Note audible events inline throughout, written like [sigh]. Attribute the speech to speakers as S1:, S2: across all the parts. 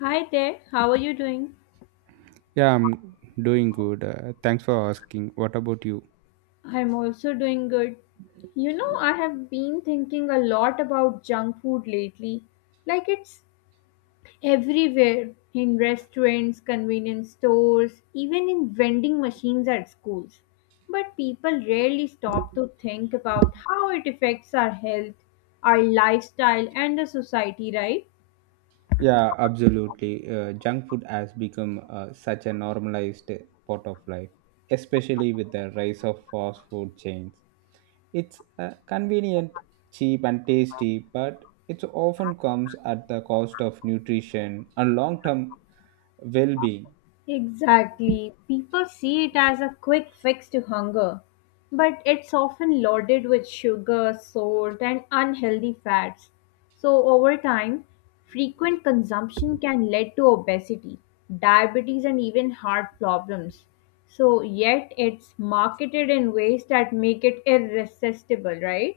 S1: Hi there, how are you doing?
S2: Yeah, I'm doing good. Thanks for asking. What about you?
S1: I'm also doing good. You know, I have been thinking a lot about junk food lately. Like it's everywhere in restaurants, convenience stores, even in vending machines at schools. But people rarely stop to think about how it affects our health, our lifestyle, and the society, right?
S2: Yeah, absolutely. Junk food has become such a normalized part of life, especially with the rise of fast food chains. It's convenient, cheap, and tasty, but it often comes at the cost of nutrition and long term well being.
S1: Exactly. People see it as a quick fix to hunger, but it's often loaded with sugar, salt, and unhealthy fats. So, over time, frequent consumption can lead to obesity, diabetes, and even heart problems. So, yet it's marketed in ways that make it irresistible, right?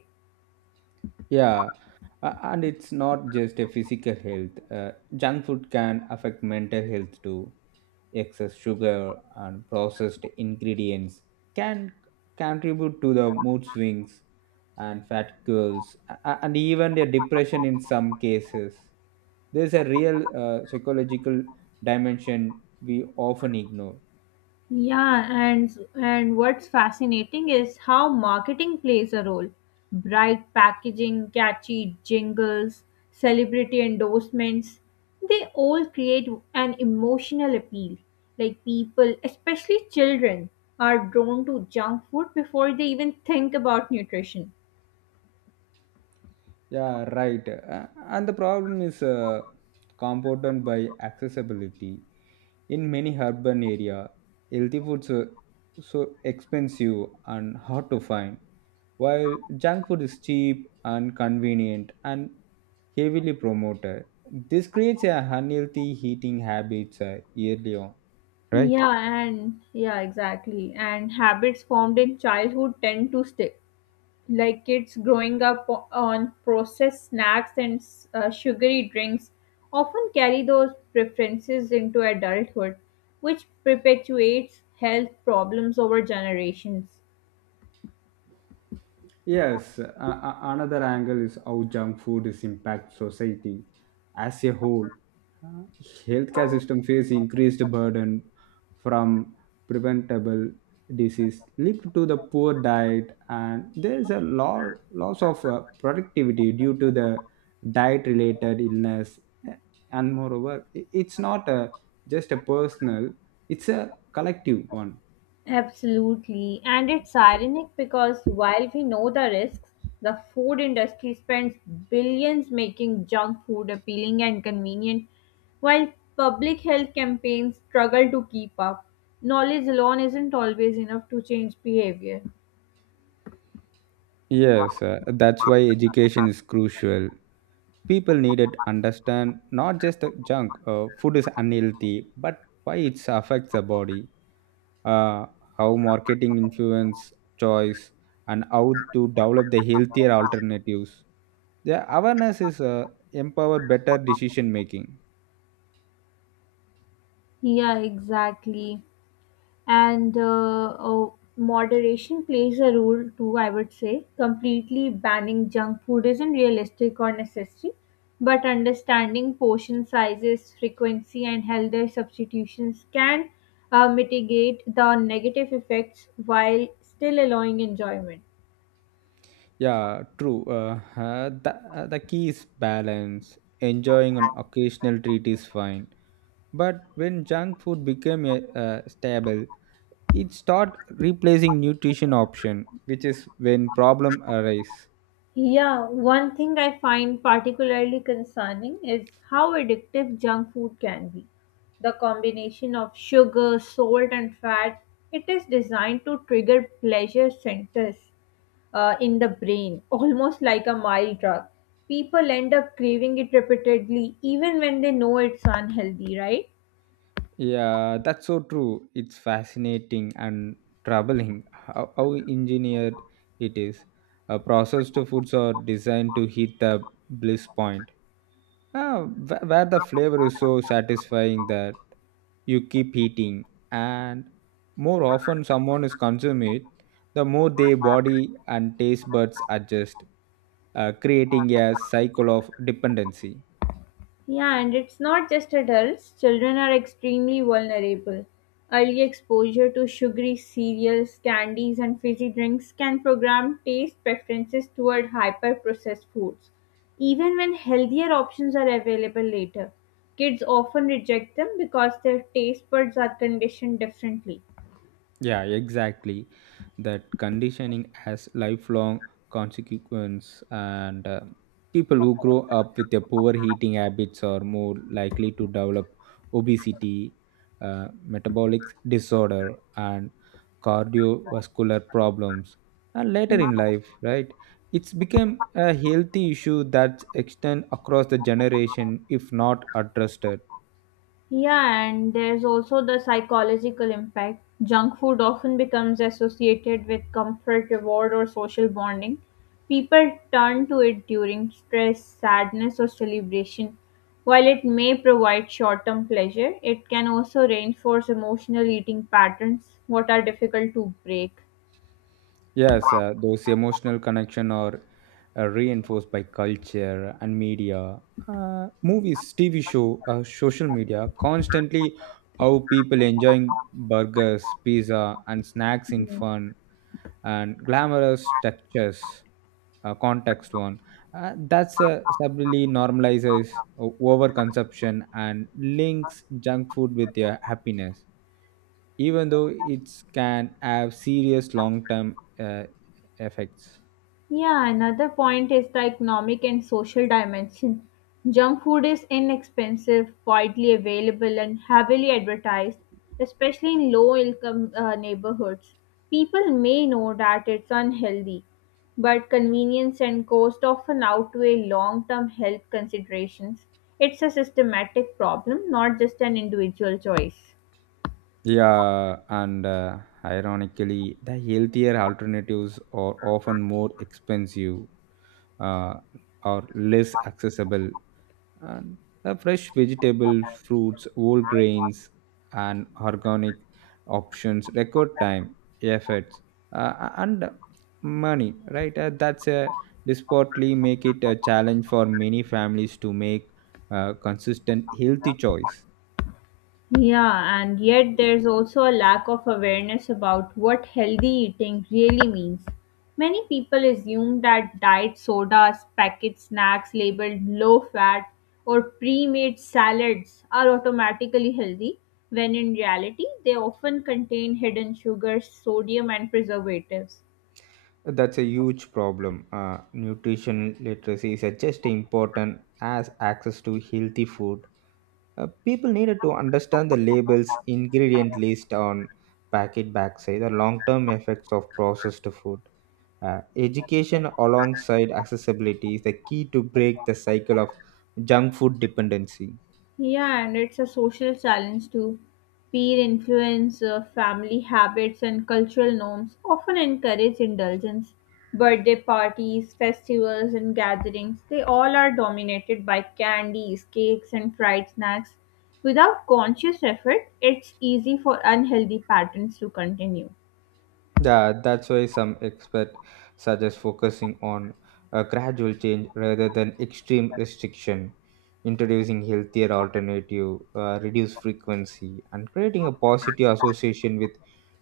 S2: Yeah, and it's not just a physical health, junk food can affect mental health too. Excess sugar and processed ingredients can contribute to the mood swings and fatigue and even the depression in some cases. There's a real psychological dimension we often ignore.
S1: Yeah, and what's fascinating is how marketing plays a role. Bright packaging, catchy jingles, celebrity endorsements, they all create an emotional appeal. Like people, especially children, are drawn to junk food before they even think about nutrition.
S2: Yeah, right. And the problem is compounded by accessibility. In many urban area, healthy foods are so expensive and hard to find, while junk food is cheap and convenient and heavily promoted. This creates a unhealthy eating habits early on, right?
S1: Yeah, and yeah, exactly. And habits formed in childhood tend to stick. Like kids growing up on processed snacks and sugary drinks often carry those preferences into adulthood, which perpetuates health problems over generations.
S2: Yes, another angle is how junk food is impact society as a whole. Uh, Healthcare system face increased burden from preventable disease linked to the poor diet, and there is a loss of productivity due to the diet-related illness. And moreover, it's not a, just a personal; it's a collective one.
S1: Absolutely. And it's ironic because while we know the risks, the food industry spends billions making junk food appealing and convenient, while public health campaigns struggle to keep up. Knowledge alone isn't always enough to change behavior.
S2: Yes, that's why education is crucial. People needed understand not just the junk, food is unhealthy, but why it affects the body, uh, how marketing influence choice, and how to develop the healthier alternatives. The awareness is empower better decision making.
S1: Yeah, exactly. And moderation plays a role too, I would say. Completely banning junk food isn't realistic or necessary, but understanding portion sizes, frequency, and healthier substitutions can mitigate the negative effects while still allowing enjoyment.
S2: Yeah, true. [laughs] The key is balance. Enjoying an occasional treat is fine. But when junk food became a, stable, it start replacing nutrition option, which is when problem arise.
S1: Yeah, one thing I find particularly concerning is how addictive junk food can be. The combination of sugar, salt, and fat, it is designed to trigger pleasure centers in the brain, almost like a mild drug. People end up craving it repeatedly, even when they know it's unhealthy, right?
S2: Yeah, that's so true. It's fascinating and troubling how engineered it is. Processed foods are designed to hit the bliss point, where the flavor is so satisfying that you keep eating, and more often someone is consume it, the more their body and taste buds adjust, creating a cycle of dependency.
S1: Yeah, and it's not just adults, children are extremely vulnerable. Early exposure to sugary cereals, candies, and fizzy drinks can program taste preferences toward hyper processed foods, even when healthier options are available later. Kids often reject them because their taste buds are conditioned differently.
S2: Yeah, exactly. That conditioning has lifelong consequence, and people who grow up with a poor eating habits are more likely to develop obesity, metabolic disorder, and cardiovascular problems. And
S1: Hmm.
S2: later in life, right? It's become a healthy issue that extends across the generation if not addressed.
S1: Yeah, and there's also the psychological impact. Junk food often becomes associated with comfort, reward, or social bonding. People turn to it during stress, sadness, or celebration. While it may provide short term pleasure, it can also reinforce emotional eating patterns, what are difficult to break.
S2: Yes, those emotional connection are reinforced by culture and media, movies, TV show, social media. Constantly, how people enjoying burgers, pizza, and snacks in
S1: Hmm.
S2: fun and glamorous textures. Context one that's subtly normalizes overconsumption and links junk food with their happiness, even though it can have serious long-term effects.
S1: Yeah, another point is the economic and social dimension. Junk food is inexpensive, widely available, and heavily advertised, especially in low income neighborhoods. People may know that it's unhealthy, but convenience and cost often outweigh long term health considerations. It's a systematic problem, not just an individual choice.
S2: Yeah, and ironically, the healthier alternatives are often more expensive uh, or less accessible. And the fresh vegetable, fruits, whole grains, and organic options require time, efforts, and money. Right? That's a desperately make it a challenge for many families to make a consistent healthy choice.
S1: Yeah, and yet there's also a lack of awareness about what healthy eating really means. Many people assume that diet sodas, packet snacks labeled low fat, or pre made salads are automatically healthy, when in reality, they often contain hidden sugars, sodium, and preservatives.
S2: That's a huge problem. Nutrition literacy is just important as access to healthy food. People needed to understand the labels, ingredient list on packet backside, the long-term effects of processed food. Education alongside accessibility is the key to break the cycle of junk food dependency.
S1: Yeah, and it's a social challenge too. Peer influence, family habits, and cultural norms often encourage indulgence. Birthday parties, festivals, and gatherings, they all are dominated by candies, cakes, and fried snacks. Without conscious effort, it's easy for unhealthy patterns to continue.
S2: Yeah, that's why some experts suggest focusing on a gradual change rather than extreme restriction, introducing healthier alternative, reduce frequency, and creating a positive association with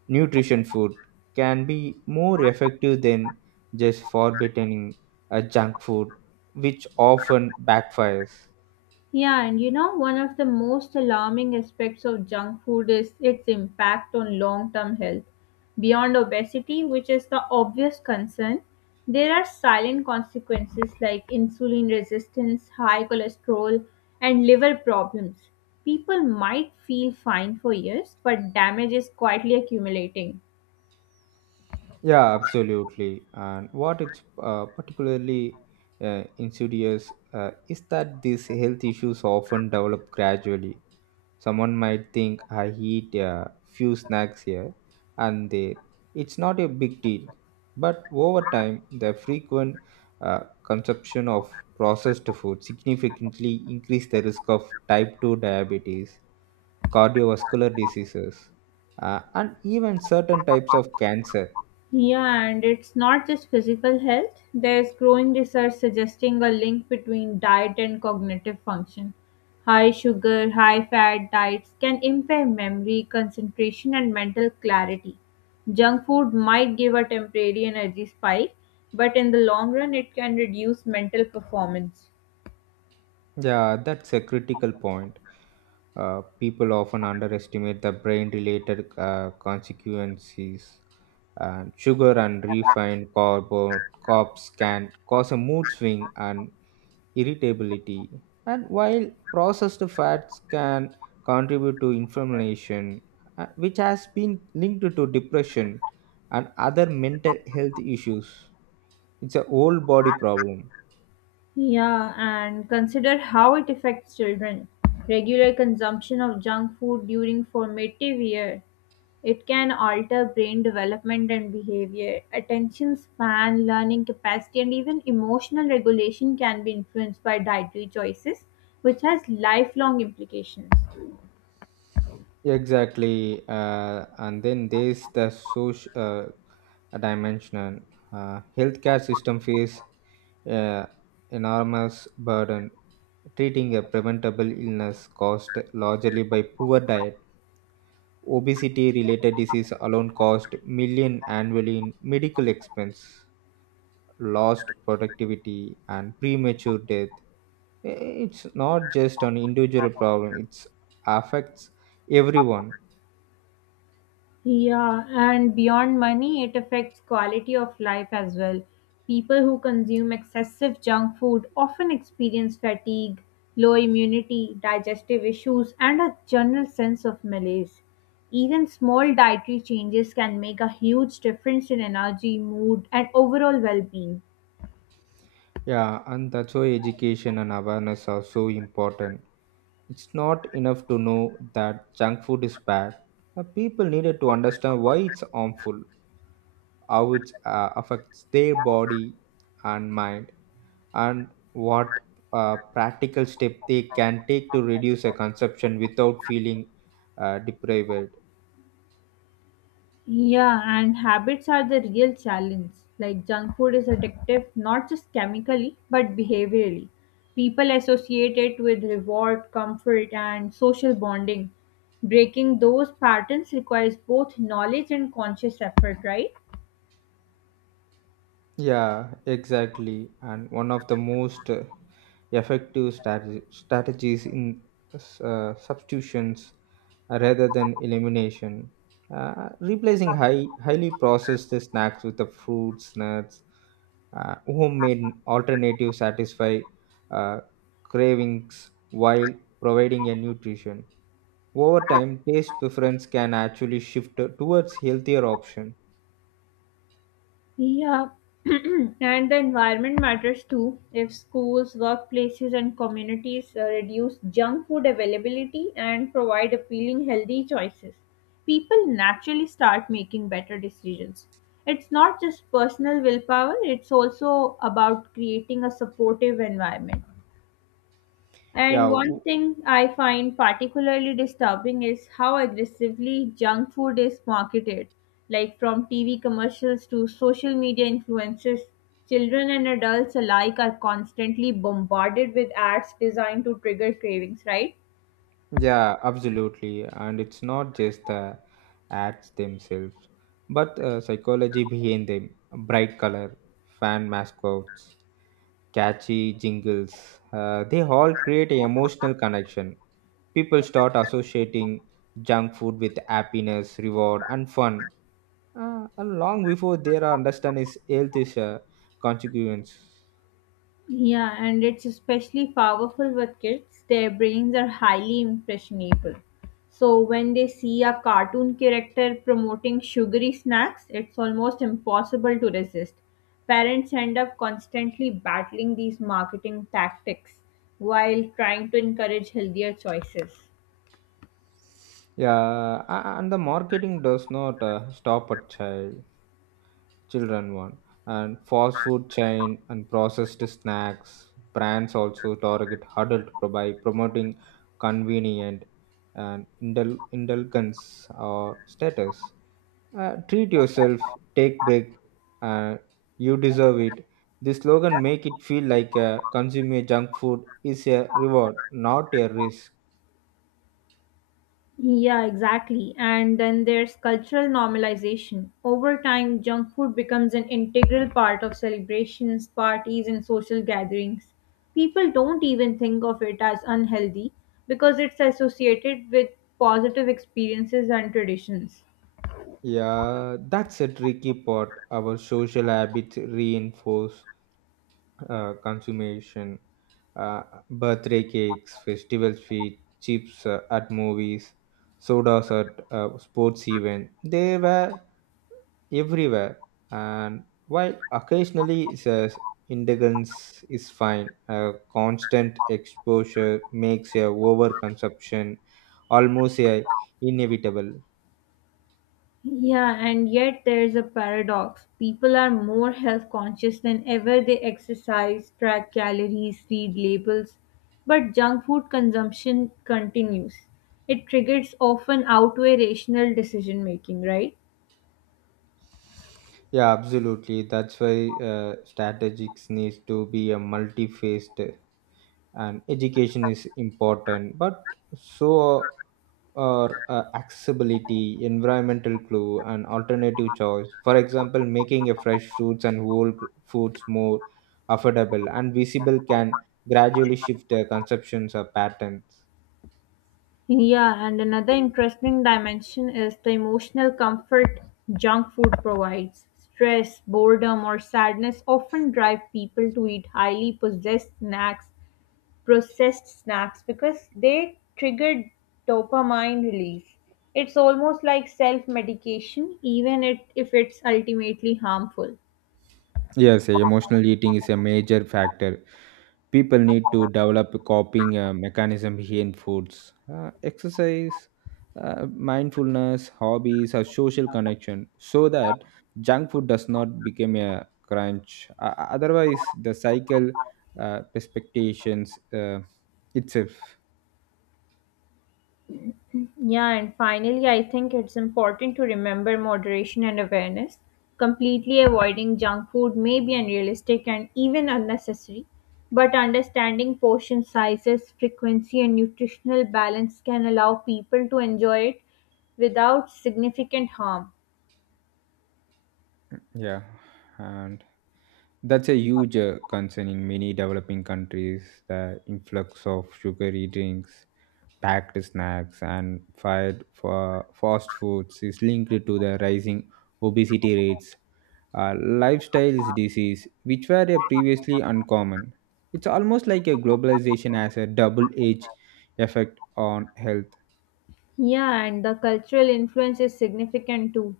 S2: nutrition food can be more effective than just forbidding a junk food, which often backfires.
S1: Yeah, and you know, one of the most alarming aspects of junk food is its impact on long term health. Beyond obesity, which is the obvious concern, there are silent consequences like insulin resistance, high cholesterol, and liver problems. People might feel fine for years, but damage is quietly accumulating.
S2: Yeah, absolutely. And what it's particularly insidious is that these health issues often develop gradually. Someone might think I eat a few snacks here and there. It's not a big deal. But over time, the frequent consumption of processed food significantly increase the risk of type 2 diabetes, cardiovascular diseases, and even certain types of cancer.
S1: Yeah, and it's not just physical health. There's growing research suggesting a link between diet and cognitive function. High sugar, high fat diets can impair memory, concentration, and mental clarity. Junk food might give a temporary energy spike, but in the long run, it can reduce mental performance.
S2: Yeah, that's a critical point. People often underestimate the brain related consequences. And sugar and refined carbs can cause a mood swing and irritability. And while processed fats can contribute to inflammation, which has been linked to depression and other mental health issues, it's a whole body problem.
S1: Yeah, and consider how it affects children. Regular consumption of junk food during formative year. It can alter brain development and behavior. Attention span, learning capacity, and even emotional regulation can be influenced by dietary choices, which has lifelong implications.
S2: Exactly, and then there's the social dimension. Healthcare system face uh, enormous burden. Treating a preventable illness cost largely by poor diet. Obesity-related disease alone cost million annually in medical expense, lost productivity, and premature death. It's not just an individual problem; it affects everyone.
S1: Yeah, and beyond money, it affects quality of life as well. People who consume excessive junk food often experience fatigue, low immunity, digestive issues, and a general sense of malaise. Even small dietary changes can make a huge difference in energy, mood, and overall well being.
S2: Yeah, and that's why education and awareness are so important. It's not enough to know that junk food is bad. The people needed to understand why it's harmful, how it affects their body and mind, and what practical step they can take to reduce a consumption without feeling deprived.
S1: Yeah, and habits are the real challenge. Like junk food is addictive not just chemically but behaviorally. People associate it with reward, comfort, and social bonding. Breaking those patterns requires both knowledge and conscious effort, right?
S2: Yeah, exactly. And one of the most effective strategies in substitutions rather than elimination, replacing highly processed snacks with the fruits, nuts, homemade alternative satisfy uh, cravings while providing a nutrition. Over time, taste preference can actually shift towards healthier option.
S1: Yeah, [clears throat] and the environment matters too. If schools, workplaces, and communities reduce junk food availability and provide appealing, healthy choices, people naturally start making better decisions. It's not just personal willpower, it's also about creating a supportive environment. And
S2: Yeah,
S1: one thing I find particularly disturbing is how aggressively junk food is marketed, like from TV commercials to social media influences. Children and adults alike are constantly bombarded with ads designed to trigger cravings, right?
S2: yeah, absolutely. And it's not just the ads themselves, but psychology behind them. Bright color, fan mascots, catchy jingles, they all create an emotional connection. People start associating junk food with happiness, reward, and fun. And long before they are understand its health is a consequence.
S1: Yeah, and it's especially powerful with kids. Their brains are highly impressionable. So when they see a cartoon character promoting sugary snacks, it's almost impossible to resist. Parents end up constantly battling these marketing tactics while trying to encourage healthier choices.
S2: Yeah, and the marketing does not stop at children one, and fast food chain and processed snacks brands also target adult by promoting convenient and indulgence or status. Treat yourself, take break, uh, you deserve it. This slogan make it feel like consuming junk food is a reward, not a risk.
S1: Yeah, exactly. And then there's cultural normalization. Over time, junk food becomes an integral part of celebrations, parties, and social gatherings. People don't even think of it as unhealthy because it's associated with positive experiences and traditions.
S2: Yeah, that's a tricky part. Our social habits reinforce consummation, uh, birthday cakes, festival sweets, chips at movies, sodas at sports event. They were everywhere, and while occasionally says indulgence is fine, constant exposure makes a overconsumption almost a inevitable.
S1: Yeah, and yet there is a paradox. People are more health conscious than ever. They exercise, track calories, read labels, but junk food consumption continues. It triggers often outweigh rational decision making, right?
S2: Yeah, absolutely. That's why strategics needs to be a multi-faced, and education is important, but so are accessibility, environmental clue, and alternative choice. For example, making a fresh fruits and foods more affordable and visible can gradually shift their conceptions or patterns.
S1: Yeah, and another interesting dimension is the emotional comfort junk food provides. Stress, boredom, or sadness often drive people to eat highly processed snacks because they trigger dopamine release. It's almost like self medication, if it's ultimately harmful.
S2: Yes, emotional eating is a major factor. People need to develop a coping mechanism here in foods, exercise, uh, mindfulness, hobbies, or social connection, so that junk food does not become a crunch. Otherwise the cycle expectations itself.
S1: Yeah, and finally, I think it's important to remember moderation and awareness. Completely avoiding junk food may be unrealistic and even unnecessary, but understanding portion sizes, frequency, and nutritional balance can allow people to enjoy it without significant harm.
S2: Yeah, and that's a huge concern in many developing countries. The influx of sugary drinks, packed snacks, and fired for fast foods is linked to the rising obesity rates, lifestyle disease, which were previously uncommon. It's almost like a globalization has a double-edged effect on health.
S1: Yeah, and the cultural influence is significant too.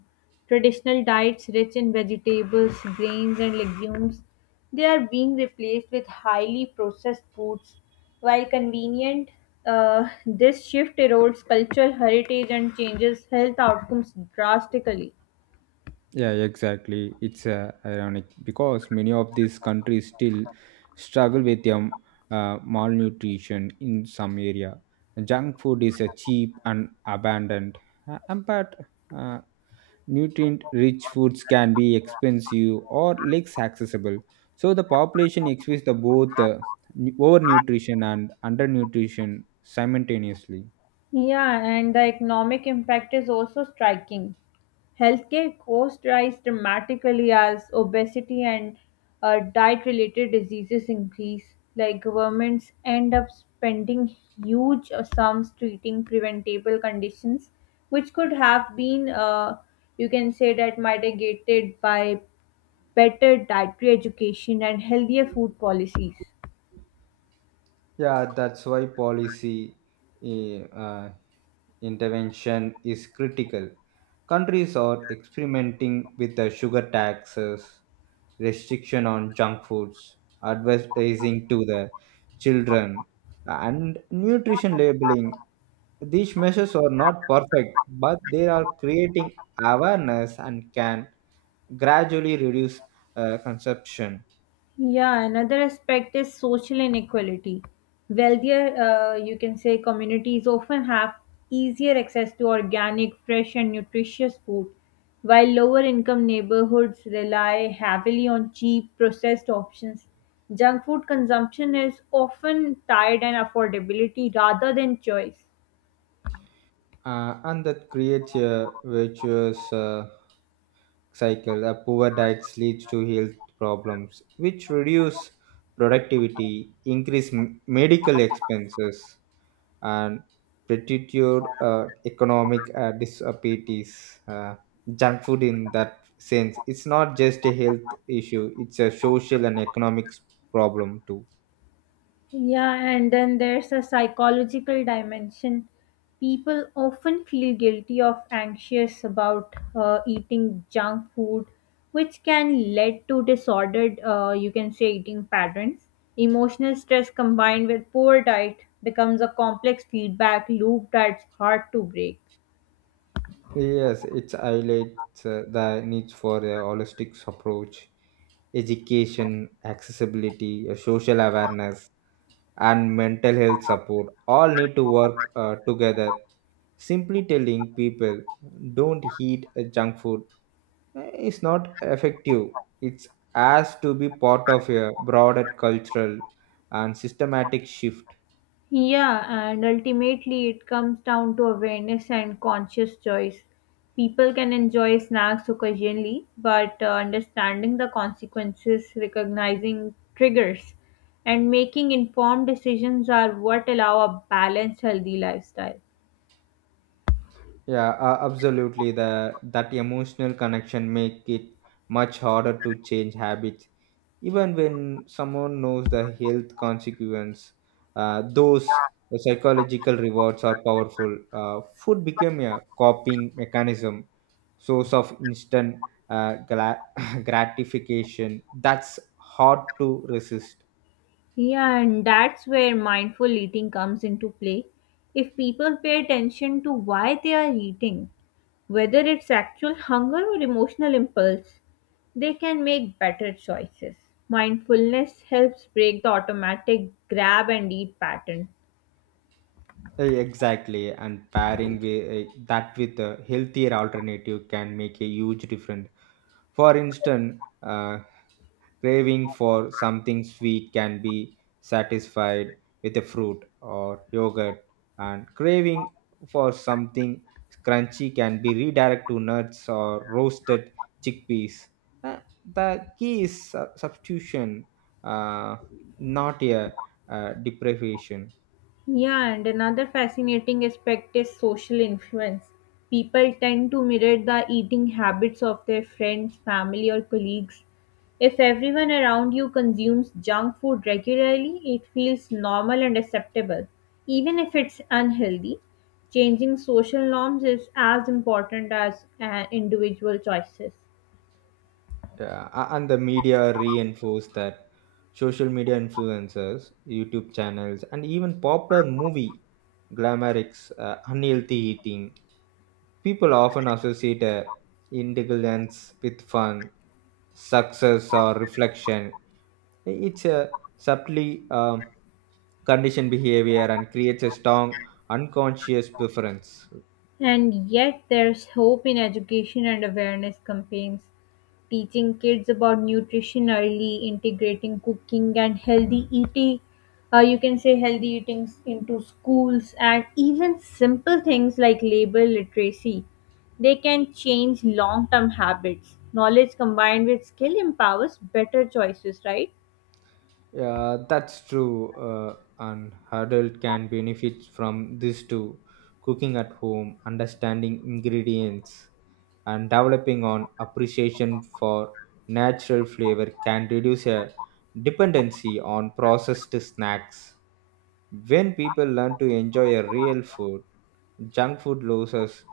S1: Traditional diets rich in vegetables, grains, and legumes, they are being replaced with highly processed foods. While convenient, this shift erodes cultural heritage and changes health outcomes drastically.
S2: Yeah, exactly. It's ironic because many of these countries still struggle with malnutrition in some area. Junk food is cheap and abundant, and but uh, nutrient rich foods can be expensive or less accessible, so the population experiences the both overnutrition and undernutrition simultaneously.
S1: Yeah, and the economic impact is also striking. Healthcare costs rise dramatically as obesity and diet related diseases increase. Like governments end up spending huge sums treating preventable conditions, which could have been, you can say, that mitigated by better dietary education and healthier food policies.
S2: Yeah, that's why policy eh, uh, intervention is critical. Countries are experimenting with the sugar taxes, restriction on junk foods, advertising to the children, and nutrition labeling. These measures are not perfect, but they are creating awareness and can gradually reduce consumption.
S1: Yeah, another aspect is social inequality. Wealthier, you can say, communities often have easier access to organic, fresh, and nutritious food, while lower income neighborhoods rely heavily on cheap, processed options. Junk food consumption is often tied and affordability rather than choice.
S2: And that creates a virtuous cycle. A poor diet leads to health problems, which reduce productivity, increase medical expenses, and pretitude economic disabilities. Junk food, in that sense, it's not just a health issue; it's a social and economic problem too.
S1: Yeah, and then there's a psychological dimension. People often feel guilty of anxious about eating junk food, which can lead to disordered, you can say, eating patterns. Emotional stress combined with poor diet becomes a complex feedback loop that's hard to break.
S2: Yes, it highlights the need for a holistic approach, education, accessibility, social awareness, and mental health support all need to work together. Simply telling people don't eat junk food is not effective. It has to be part of a broader cultural and systematic shift.
S1: Yeah, and ultimately it comes down to awareness and conscious choice. People can enjoy snacks occasionally, but understanding the consequences, recognizing triggers, and making informed decisions are what allow a balanced, healthy lifestyle.
S2: Yeah, absolutely. The that emotional connection make it much harder to change habits, even when someone knows the health consequence. Those psychological rewards are powerful. Food became a coping mechanism, source of instant uh, gla- [laughs] gratification. That's hard to resist.
S1: Yeah, and that's where mindful eating comes into play. If people pay attention to why they are eating, whether it's actual hunger or emotional impulse, they can make better choices. Mindfulness helps break the automatic grab and eat pattern.
S2: Exactly, and pairing that with a healthier alternative can make a huge difference. For instance, craving for something sweet can be satisfied with a fruit or yogurt, and craving for something crunchy can be redirected to nuts or roasted chickpeas. Uh, the key is substitution, uh, not a deprivation.
S1: Yeah, and another fascinating aspect is social influence. People tend to mirror the eating habits of their friends, family, or colleagues. If everyone around you consumes junk food regularly, it feels normal and acceptable, even if it's unhealthy. Changing social norms is as important as individual choices.
S2: Yeah, and the media reinforce that. Social media influencers, YouTube channels, and even popular movie glamorics, unhealthy eating. People often associate indulgence with fun, success, or reflection. It's a subtly conditioned behavior and creates a strong unconscious preference.
S1: And yet, there's hope in education and awareness campaigns. Teaching kids about nutrition early, integrating cooking and healthy eating, you can say healthy eating into schools, and even simple things like label literacy. They can change long term habits. Knowledge combined with skill empowers better choices, right?
S2: Yeah, that's true. An adult can benefit from this too. Cooking at home, understanding ingredients, and developing on appreciation for natural flavor can reduce a dependency on processed snacks. When people learn to enjoy a real food, junk food loses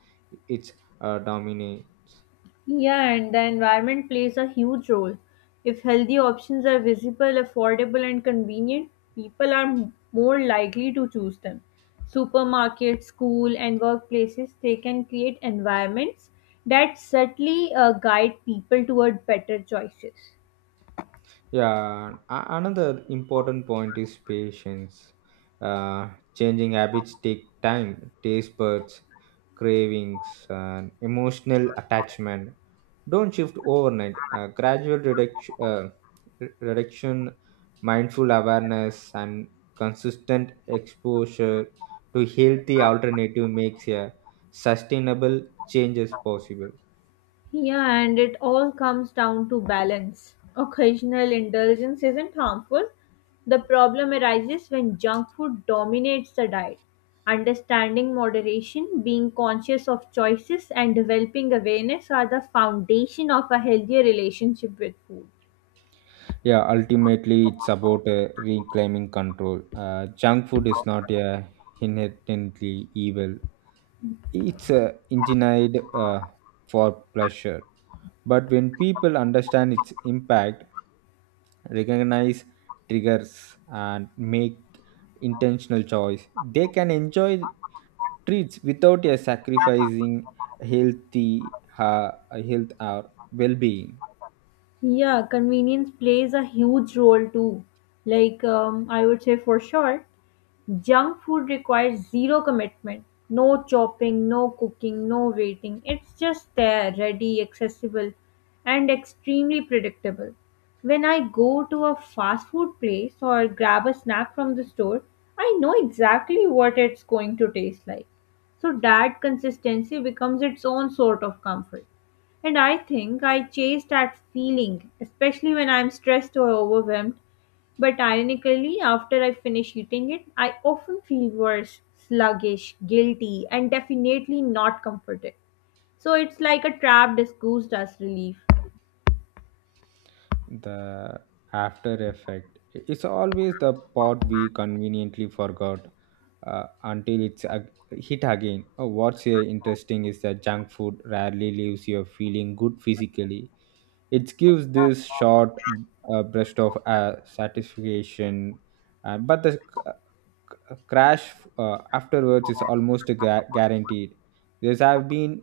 S2: its dominion.
S1: Yeah, and the environment plays a huge role. If healthy options are visible, affordable, and convenient, people are more likely to choose them. Supermarkets, school, and workplaces, they can create environments that subtly guide people toward better choices.
S2: Yeah, another important point is patience. Changing habits take time, taste buds, cravings, and emotional attachment. Don't shift overnight. Gradual reduction, reduction, mindful awareness, and consistent exposure to healthy alternative makes a sustainable changes possible.
S1: Yeah, and it all comes down to balance. Occasional indulgence isn't harmful. The problem arises when junk food dominates the diet. Understanding moderation, being conscious of choices, and developing awareness are the foundation of a healthier relationship with food.
S2: Yeah, ultimately, it's about reclaiming control. Junk food is not inherently evil, it's engineered for pleasure. But when people understand its impact, recognize triggers, and make intentional choice, they can enjoy treats without sacrificing healthy uh, health or well being.
S1: Yeah, convenience plays a huge role too. Like, I would say for sure, junk food requires zero commitment. No chopping, no cooking, no waiting. It's just there, ready, accessible, and extremely predictable. When I go to a fast food place or grab a snack from the store, I know exactly what it's going to taste like. So that consistency becomes its own sort of comfort. And I think I chase that feeling, especially when I'm stressed or overwhelmed. But ironically, after I finish eating it, I often feel worse, sluggish, guilty, and definitely not comforted. So it's like a trap disguised as relief.
S2: The after effect, it's always the part we conveniently forgot until it's hit again. Oh, what's interesting is that junk food rarely leaves you feeling good physically. It gives this short burst of satisfaction, but the a crash afterwards is almost guaranteed. There's have been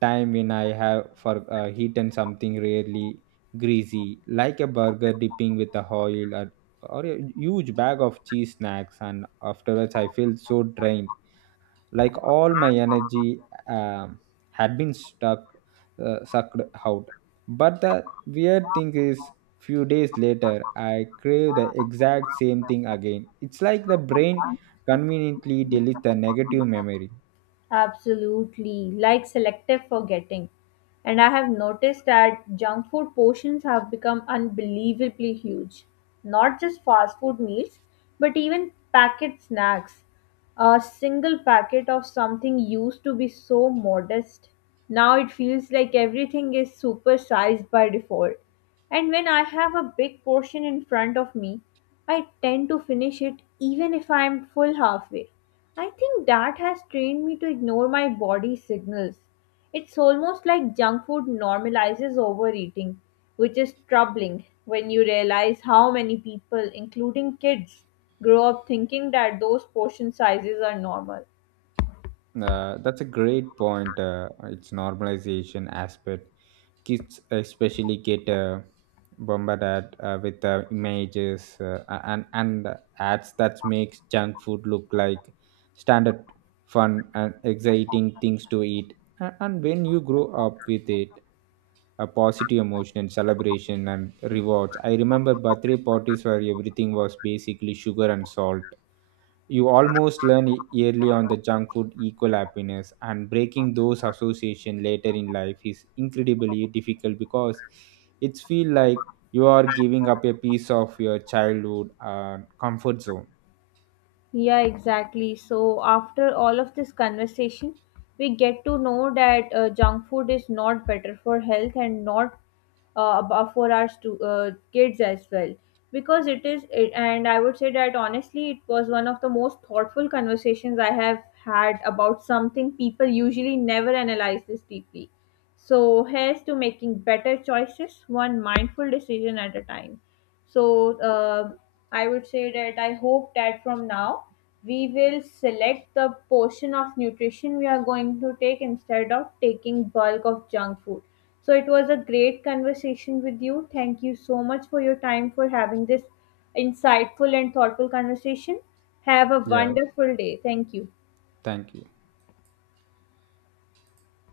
S2: time when I have for eaten something really greasy, like a burger dipping with the oil or a huge bag of cheese snacks, and afterwards I feel so drained, like all my energy um, had been stuck sucked out. But the weird thing is, few days later I crave the exact same thing again. It's like the brain conveniently deletes the negative memory.
S1: Absolutely, like selective forgetting. And I have noticed that junk food portions have become unbelievably huge. Not just fast food meals, but even packet snacks. A single packet of something used to be so modest. Now it feels like everything is supersized by default. And when I have a big portion in front of me, I tend to finish it even if I am full halfway. I think that has trained me to ignore my body's signals. It's almost like junk food normalizes overeating, which is troubling when you realize how many people, including kids, grow up thinking that those portion sizes are normal.
S2: That's a great point. Its normalization aspect. Kids especially get bombarded with images, and ads that makes junk food look like standard fun and exciting things to eat. And when you grow up with it, a positive emotion and celebration and rewards. I remember birthday parties where everything was basically sugar and salt. You almost learn early on the junk food equal happiness, and breaking those association later in life is incredibly difficult because it's feel like you are giving up a piece of your childhood comfort zone.
S1: Yeah, exactly. So, after all of this conversation, we get to know that junk food is not better for health and not for our kids as well. Because it is, it, And I would say that honestly, it was one of the most thoughtful conversations I have had about something people usually never analyze this deeply. So, here's to making better choices, one mindful decision at a time. So, I would say that I hope that from now, we will select the portion of nutrition we are going to take instead of taking bulk of junk food. So it was a great conversation with you. Thank you so much for your time for having this insightful and thoughtful conversation. Have a
S2: Yeah.
S1: wonderful day. Thank you.
S2: Thank you.